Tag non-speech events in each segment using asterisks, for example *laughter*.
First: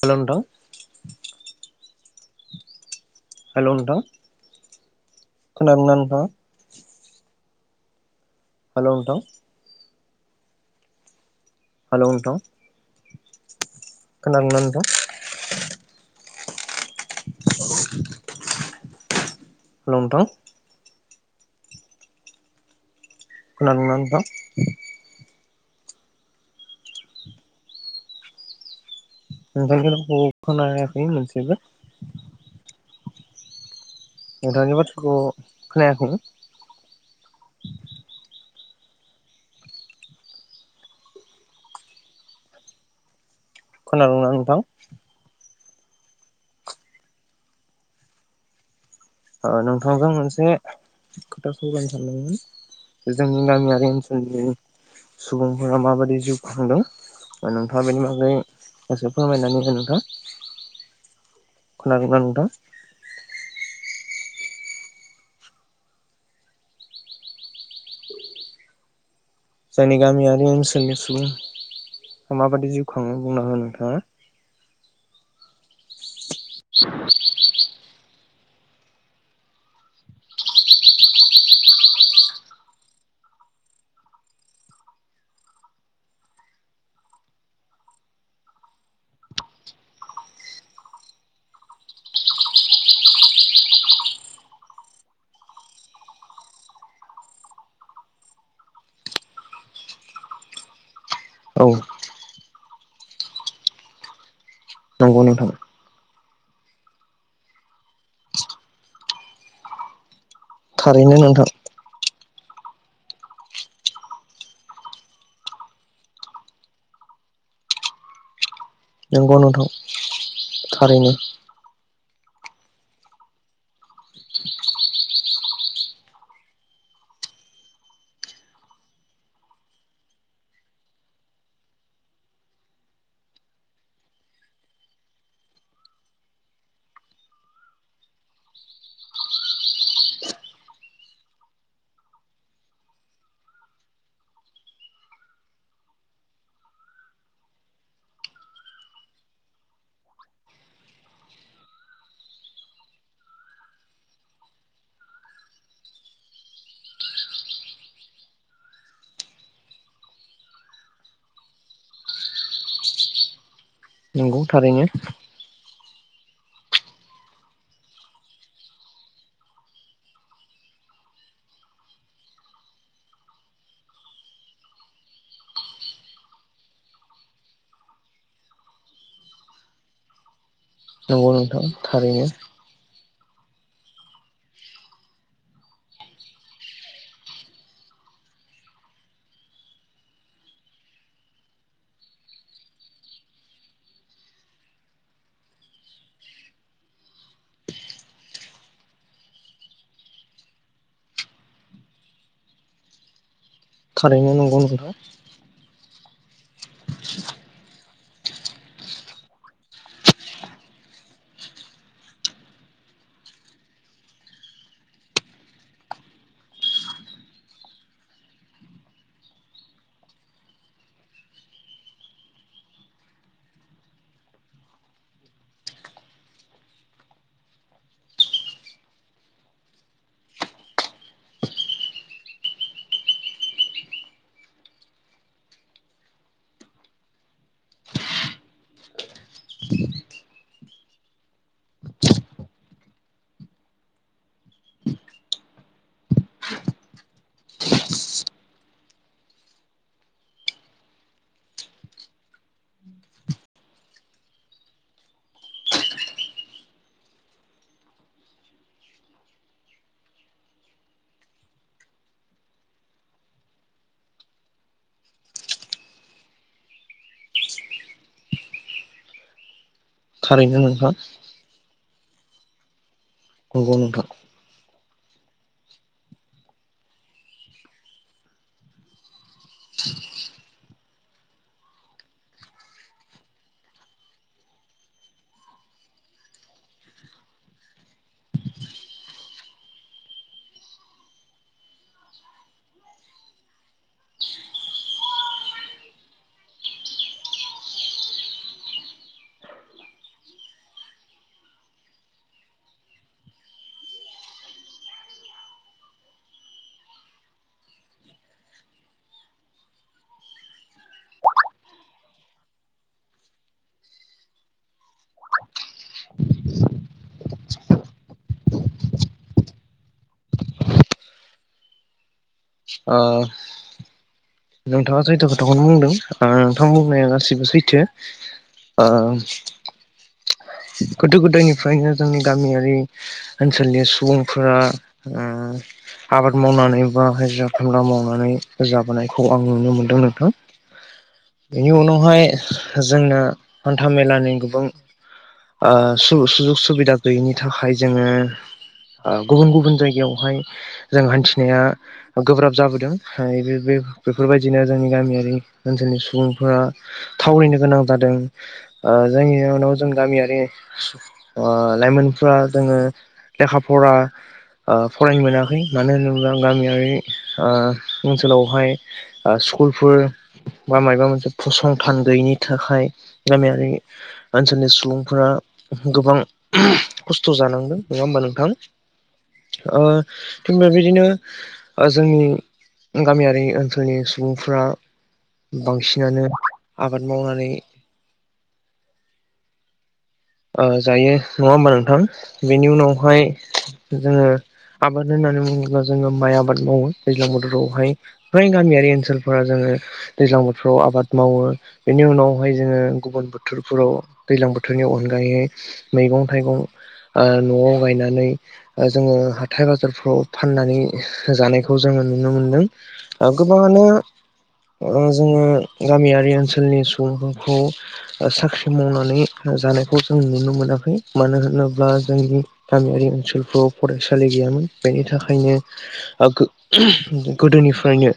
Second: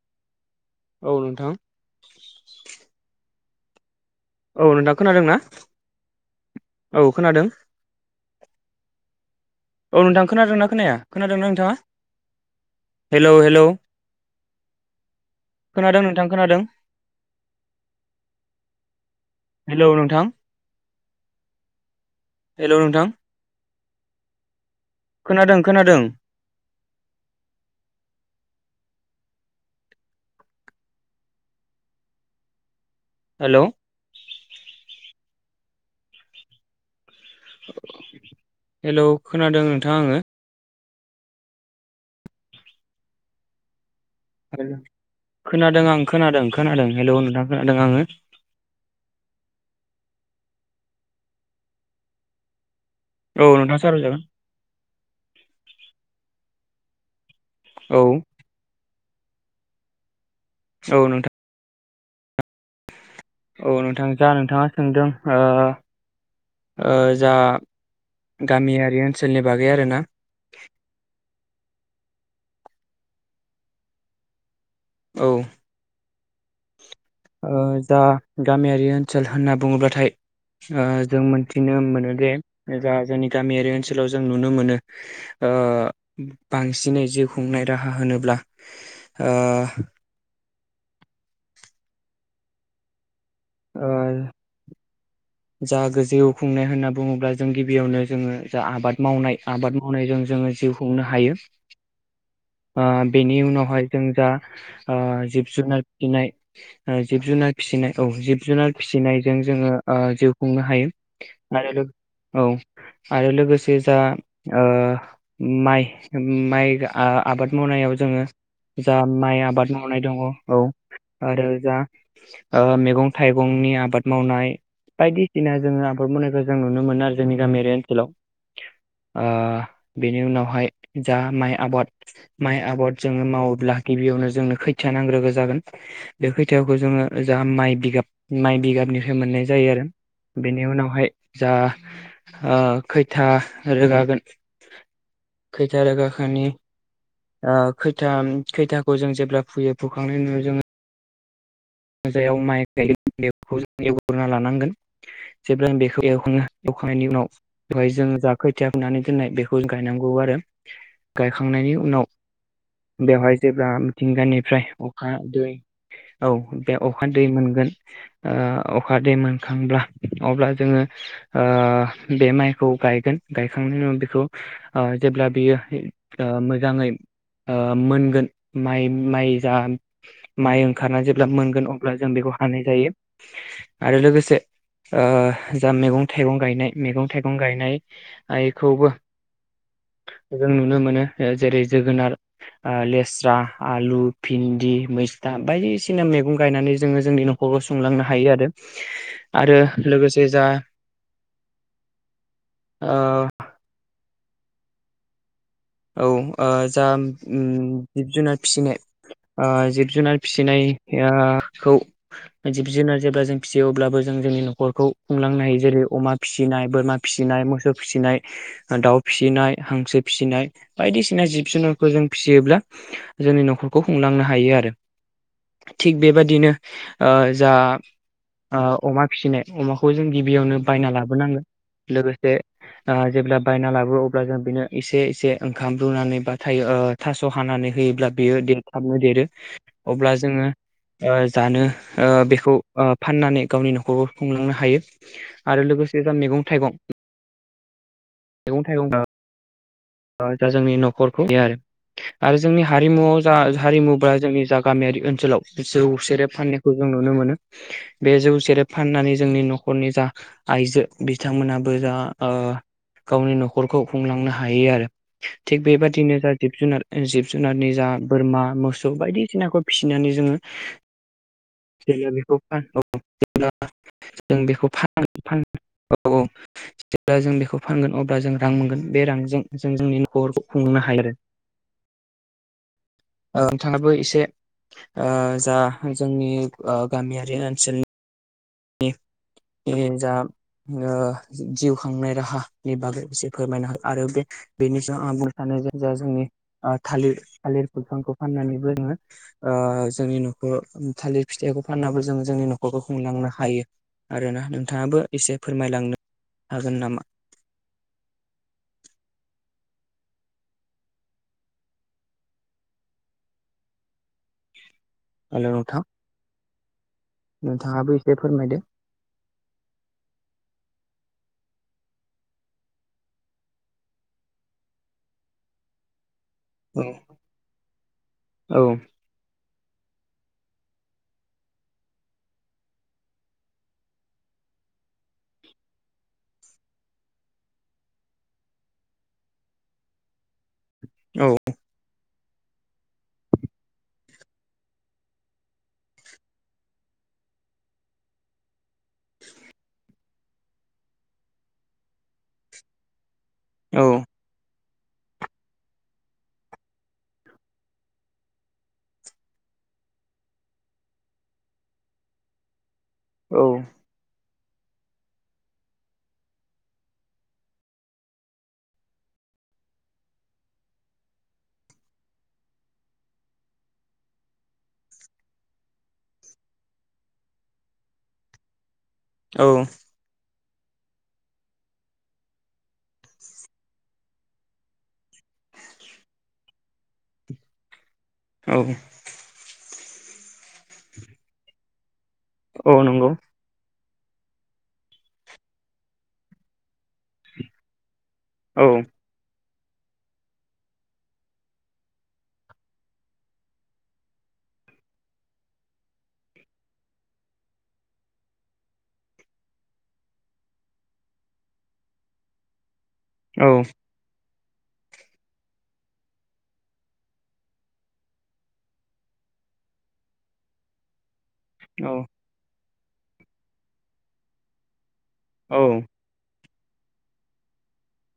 हेल नोंथां औ नोंथां हेल' नोंथां औ नों दां खोनादों ना? खोनादोंना नोंथाङा औ खोनादों। हेलौ नोंथां औ नोंथां खोनादोंना खोनाया खोनादों ना हेलव नोंथां? हेलौ हेलौ खोनादोंना नोंथां? खोनादों नोंथां खोनादों हेलौ लंटं नोंथां हेलौ नोंथां *unintelligible* खोनादों खोनादों। नोंथां रावखौ खोनायाखै मोनसेबो। हेल नोंथांनि बाथ्राखौ खोनायाखै हेलौ खोनादों नोंथां आङो खोनादोंंना नोंथां? खोनादों आं खोनादों खोनादों हेलौ नोंथां खोनादों आङो ओ नोंथांजों मोनसे खोथा सावरायनो सानदोंमोन जोंनि औ नोंथां गामियारि सावरायजागोन ओनसोलनि सुबुंफोरा माबायदि जिउ खांदों नोंथाङा बेनि औ बागै एसे फोरमायनानै हो नोंथां? औ नोंथां खोनादोंना नोंथां? औ नोंथां जा नोंथाङा सोंदों ओ ओ जा गामियारि ओनसोलनि बागै जोंनि आरोना गामियारि आनसोलनि सुबुं माबादि जिउ खाङो बुंना हो नोंथाङा औ ओजा गामियारि ओनसोल होनना बुङोब्लाथाय ओ जों मोनथिनो मोनो जे जा जोंनि गामियारि ओनसोलाव जों नुनो मोनो ओ बांसिनै जिउ खुंनाय राहा होनोब्ला ओ ओ जा गोजौ खुंनाय होनना बुङोब्ला जों गिबियावनो जोङो जा आबाद मावनाय आबाद मावनायजों जोङो जिउ खुंनो हायो औ ओ बेनि उनावहाय जों जा ओ नंगौ नोंथां जिब जुनार फिनाय जिब जुनार फिसिनाय औ जिब जुनार फिसिनायजों जोङो ओ जिउ खुंनो हायो थारैनो नोंथां आरो लोग औ आरो लोगोसे जा ओ माइ माइ आबाद मावनायाव जोङो जा नंगौ माइ नोंथां आबाद मावनाय दङ औ थारैनो आरो जा ओ मैगं थाइगंनि आबाद मावनाय बायदिसिना जोङो आबाद मावनायखौ जों नुनो मोनो आरो जोंनि गामियारि ओनसोलाव। ओ बेनि उनावहाय जा माइ आबाद माइ आबाद जोङो मावोब्ला गिबियावनो जोंनो खोथिया नांग्रोगौ जागोन बे खोथियाखौ जोङो ओ जा माइ बिगाब माइ बिगाबनिफ्राय मोननाय जायो आरो। बेनि उनावहाय जा ओ खोथिया रोगागोन खोथिया रोगाखांनि ओ खोथिया खोथियाखौ जों जेब्ला फुयो फुखांनायनि उनाव जोङो जायाव माइ गायो बेखौ एवग्रोना लानांगोन जेब्ला बेखौ एवखांना एवखांनायनि उनाव बेवहाय जों जा खोथिया फुनानै दोननाय बेखौ जों गायनांगौ आरो गायखांनायनि उनाव बेवहाय जेब्ला नंगौ थिंगानिफ्राय थारैनो अखा, दै औ बे अखा दै मोनगोन ओ अखा दै मोनखांब्ला अब्ला जोङो ओ बे माइखौ गायगोन गायखांनायनि उनाव बेखौ ओ जेब्ला बियो ओ मोजाङै ओ मोनगोन माइ माइ जा माइ खारना जेब्ला नंगौ मोन नोंथां अब्ला जों थारैनो बेखौ हानाय जायो। आरो लोगोसे ओ जा मैगं थाइगं गायनाय मैगं थाइगं गायनायखौबो जों नुनो मोनो जेरै जोगोनार, ओ लेस्रा, आलु, भिन्दि, मैस्था, बायदिसिना मैगं गायनानै जोङो जोंनि नखरखौ सुंलांनो हायो आरो लोगोसे जा ओ थारैनो नंगौ नोंथां। औ। ओ जा उम जिब जुनार फिसिनाय ओ जिब जुनार फिसिनायाखौ जिब जुनार जेब्ला जों फिसियो अब्लाबो जों जोंनि नखरखौ खुंलांनो हायो जेरै अमा फिसिनाय बोरमा फिसिनाय मोसौ फिसिनाय दाउ फिसिनाय हांसो फिसिनाय। बायदिसिना जिब जुनारखौ जों फिसियोब्ला जोंनि नखरखौ खुंलांनो हायो आरो थिग बेबादिनो ओ जा ओ अमा फिसिनाय अमाखौ जों गिबियावनो बायना लाबोनांगोन लोगोसे ओ जेब्ला बायना लाबोयो अब्ला जों बेनो एसे एसे ओंखाम रुनानै बा थायो ओ थास हानानै होयोब्ला बेयो देरथाबनो देरो अब्ला जोङो ओ जानो ओ बेखौ ओ फाननानै गावनि नखरखौ खुंलांनो हायो आरो लोगोसे जा मैगं थाइगं मैगं थाइगं बा जा जोंनि न'खरखौ गया आरो आरो जोंनि हारिमुआव जा हारिमु जोंनि जा गामियारि ओनसोलाव जौ सेरेब फाननायखौ जों नुनो मोनो बे जौ सेरेब फाननानै जोंनि नखरनि जा आइजो बिथांमोनाबो जा गावनि न'खरखौ खुंलांनो हायो आरो। थिग बेबादिनो जा जिब जुनार जिब जुनारनि जा बोरमा मोसौ बायदिसिनाखौ फिसिनानै जोङो थारैनो नोंथां *unintelligible* अब्ला नंगौ नोंथा जों बेखौ औ औ जेब्ला जों बेखौ फानगोन अब्ला जों रां मोनगोन बे रांजों जों जोंनि नखरखौ खुंनो हायो आरो। ओ नोंथाङाबो एसे ओ जा जोंनि ओ गामियारि ओनसोलनि *inaudible* जा ओ जिउ खांनाय राहा नि बागै एसे फोरमायना हो आरो बे बेनि जा आ बुंनो सानो जे जा जोंनि ओ थालिर थालिर बिफांखौ फाननानैबो जोङो ओ जोंनि नखर थालिर फिथाइखौ फाननाबो जों जोङो जोंनि नखरखौ खुंलांनो हा हायो आरोना नोंथाङाबो एसे फोरमायलांनो हागोन नामा? हेलौ नोंथां। नोंथाङाबो एसे फोरमायदो। ओ। नोंथाङा सैथो खोथाखौनो बुंदों। ओ नोथां औ बुंनाया गासिबो सैथो औ ओ गोदो गोदायनिफ्रायनो जोंनि गामियारि ओनसोलनि सुबुंफोरा ओ आबाद मावनानै बा हाजिरा खामला मावनानै जाबोनाय खौ आं नुनो मोनदों नोंथां। बेनि उनावहाय जोंना हान्था मेलानि गोबां ओ सु-सुजुग सुबिदा गैयैनि थाखाय जोङो ओ गुबुन गुबुन जायगायावहाय जों हान्थिनाया गोब्राब जाबोदों। हायो बे औ बे दिनो जोंनि गामियारि ओनसोलनि सुबुंफोरा थावरिनो गोनां जादों ओ जायनि जाउनाव जों गामियारि ओ लाइमोनफोरा जोङो औ लेखा फरा ओ फरायनो मोनाखै मानो होनोब्ला गामियारि ओ ओनसोलावहाय। ओ स्कुलफोर बा मायबा मोनसे फसंथान गैयिनि थाखाय गामियारि ओनसोलनि सुबुंफोरा गोबां *unintelligible* खस्थ जानांदों नङा होमबा नोंथां। औ ओ थिग बेबायदिनो ओ जोंनि गामियारि ओनसोल *unintelligible* सुबुंफ्रा बांसिनानो आबाद मावनानै औ ओ जायो नङा होमबा नोंथां। बेनि औ नंगौ उनावहाय जोङो आबाद होननानै बुङोब्ला जोङो माइ आबाद मावो दैज्लां बोथोराव हाय फ्राय औ गामियारि ओनसोलफ्रा जोङो दैज्लां बोथोराव आबाद मावो बेनि उनाव हाय जोङो गुबुन बोथोरफोराव दैज्लां बोथोरनि अनगायै मैगं थाइगं ओ नआव गायनानै ओ जोङो हाथाय बाजारफ्राव फाननानै जानायखौ जोङो नुनो मोनदों। ओ नंगौ औ गोबाङानो ओ जोङो गामियारि ओनसोलनि सुबुंफोरखौ ओ साख्रि मावनानै जानायखौ जों नुनो मोनाखै मानो होनोब्ला औ जोंनि गामियारि ओनसोलफ्राव फरायसालि गैयामोन बेनि थाखायनो ओ गो *unintelligible* गोदोनिफ्रायनो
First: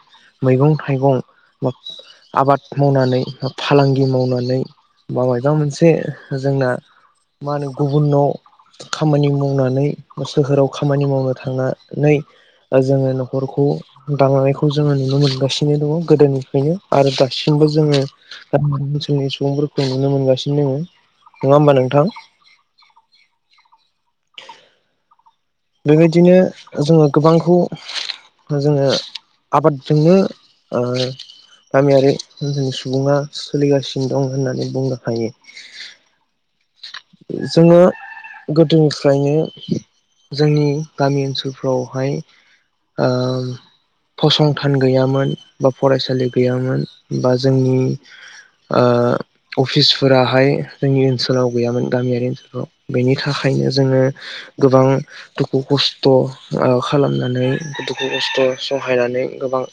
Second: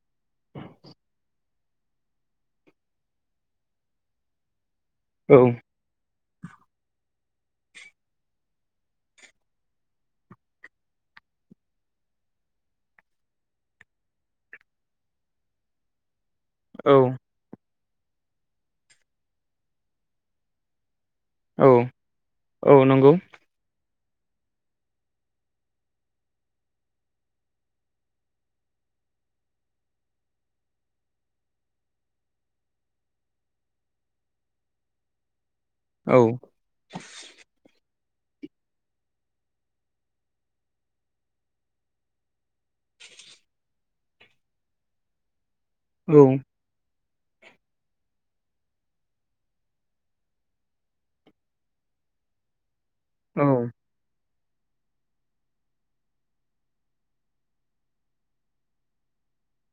मैगं थाइगं बा आबाद मावनानै फालांगि मावनानै औ बाबायबा मोनसे जोंना मा होनो गुबुनाव खामानि मावनानै सोहोराव खामानि मावनो थांनानै जोङो नखरखौ दानानै खौ जोङो नुनो मोनगासिनो दङ गोदोनि बेयो औ आरो दासिमबो जोङो गामि ओनसोलनि सुबुंफोरखौ नुनो मोनगासिनो दोङो औ औ नंगौ। बेबायदिनो जोङो गोबांखौ जोङो आबादजोंनो ओ गामियारि जोंनि सुबुङा सोलिगासिनो दं होननानै बुंनो हायो। औ गोदोफ्रायनो जोंनि गामि ओनसोलफ्रावहाय ओ फसंथान गैयामोन बा औ फरायसालि गैयामोन बा जोंनि ओ अफिसफोराहाय जोंनि ओनसोलाव गैयामोन गामियारि ओनसोलफ्राव बेनि औ थाखायनो जोङो गोबां दुखु खस्थ' ओ खालामनानै दुखु खस्थ सहायनानै गोबां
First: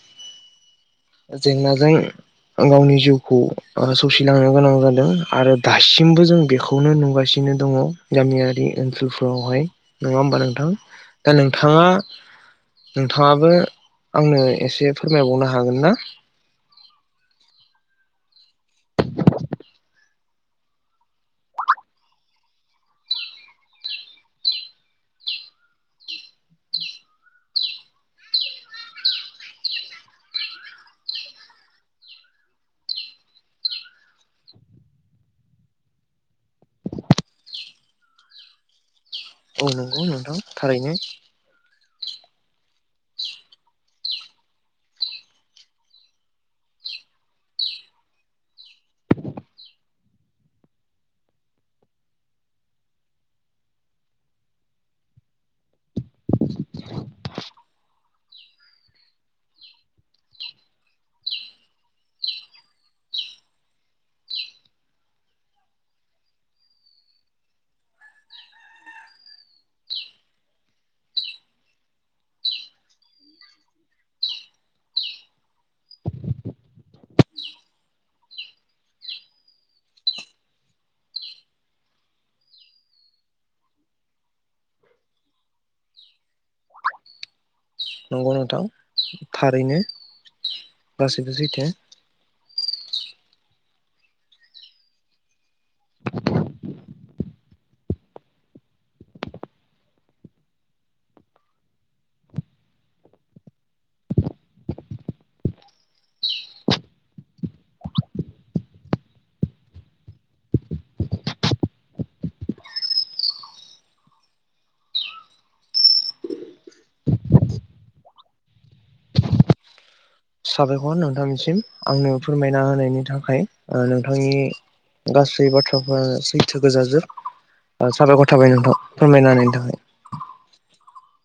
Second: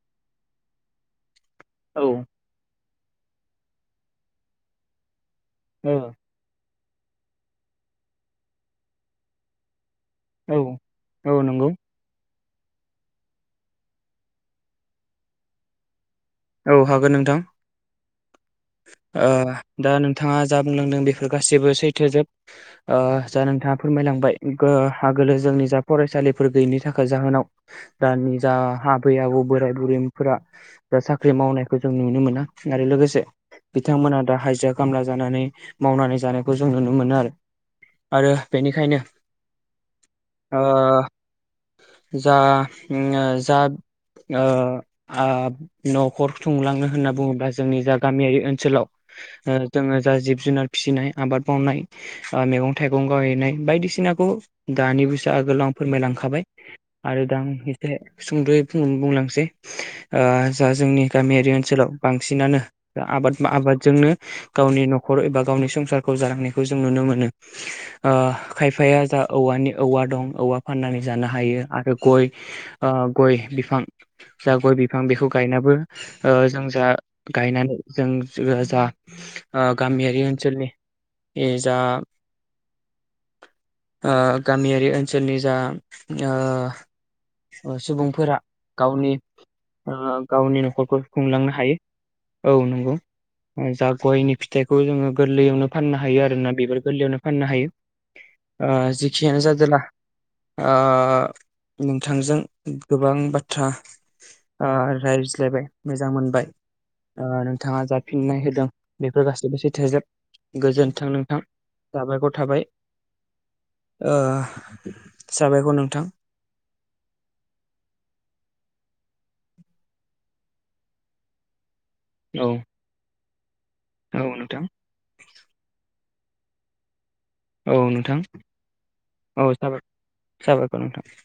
जेंनाजों औ गावनि जिउखौ सौसिलांनो गोनां जादों। आरो ओ दासिमबो जों बेखौ खौनो नुगासिनो दङ गामियारि ओनसोलफोराव हाय। नङा होमबा औ नोंथां औ दा नंगौ नोंथाङा नोंथाङाबो आंनो एसे फोरमायबावनो हागोन ना? औ हागोन नोंथां ओ दा नोंथाङा जा बुंलांदों बेफोर गासैबो सैथोजोब ओ जा नोंथाङा फोरमायलांबाय गों आगोलो जोंनि जा फरायसालिफोर गैयिनि थाखाय जाहोनाव दानि जा आबै आबौ बोराय बुरैफोरा जा साख्रि मावनायखौ जों नुनो मोना आरो लोगोसे बिथांमोना दा हायजिर खामला जानानै मावनानै जानायखौ जों नुनो मोनो आरो आरो बेनिखायनो औ नंगौ नोंथां ओ थारैनो। जा ओंङो जा ओ आब नखर खुंलांनो होनना बुङोब्ला जोंनि जा ग गामियारि ओन सोलाव ओ जोङो जा जिब जुनार फिसिनाय आबाद मावनाय ओ मैगं थाइगं गावहैनाय बायदिसिनाखौ दानि बोसो आगोलाव आं फोरमायलांखाबाय आरो दां एसे सुंदयै बुंलांसै ओ जा जोंनि गामियारि ओनसोलाव बांसिनानो आबाद आबादजोंनो गावनि नखर एबा गावनि संसारखौ जालांनायखौ जों नुनो मोनो। खायफाया जा औवानि औवा दं औवा फाननानै जानो हायो आरो गय ओ गय बिफां जा गय बिफां बेखौ गायनाबो ओ जों जा गायनानै जों जा ओ गामियारि ओनसोलनि जा ओ गामियारि ओनसोलनि जा ओ नंगौ सुबुंफोरा नोंथां गावनि थारैनो ओ गावनि नखरखौ गासैबो खुंलांनो सैथो हायो अह नंगौ जा गयनि फिथाइखौ जोङो गोरलैयावनो फाननो हायो आरोना बेफोर गोरलैयावनो फाननो हायो जेखियानो जादोंला नोंथांजों गोबां बाथ्रा रायज्लायबाय मोजां मोनबाय ओ नोंथाङा जाफिननाय होदों बेफोर गाैबोसैथोजोब गोजोन्थों नोंथां साबायखर थाबाय ओ साबायखर नोंथां साबायखर नोंथामसिम आंनो औ फोरमायना होनायनि थाखाय। ओ औ नोंथांनि नोंथां गासै बाथ्रा ओ सैथो गोजाजोब औ नोंथां साबायखर थाबाय नोंथां फोरमायना होनायनि थाखाय ओ नोंथां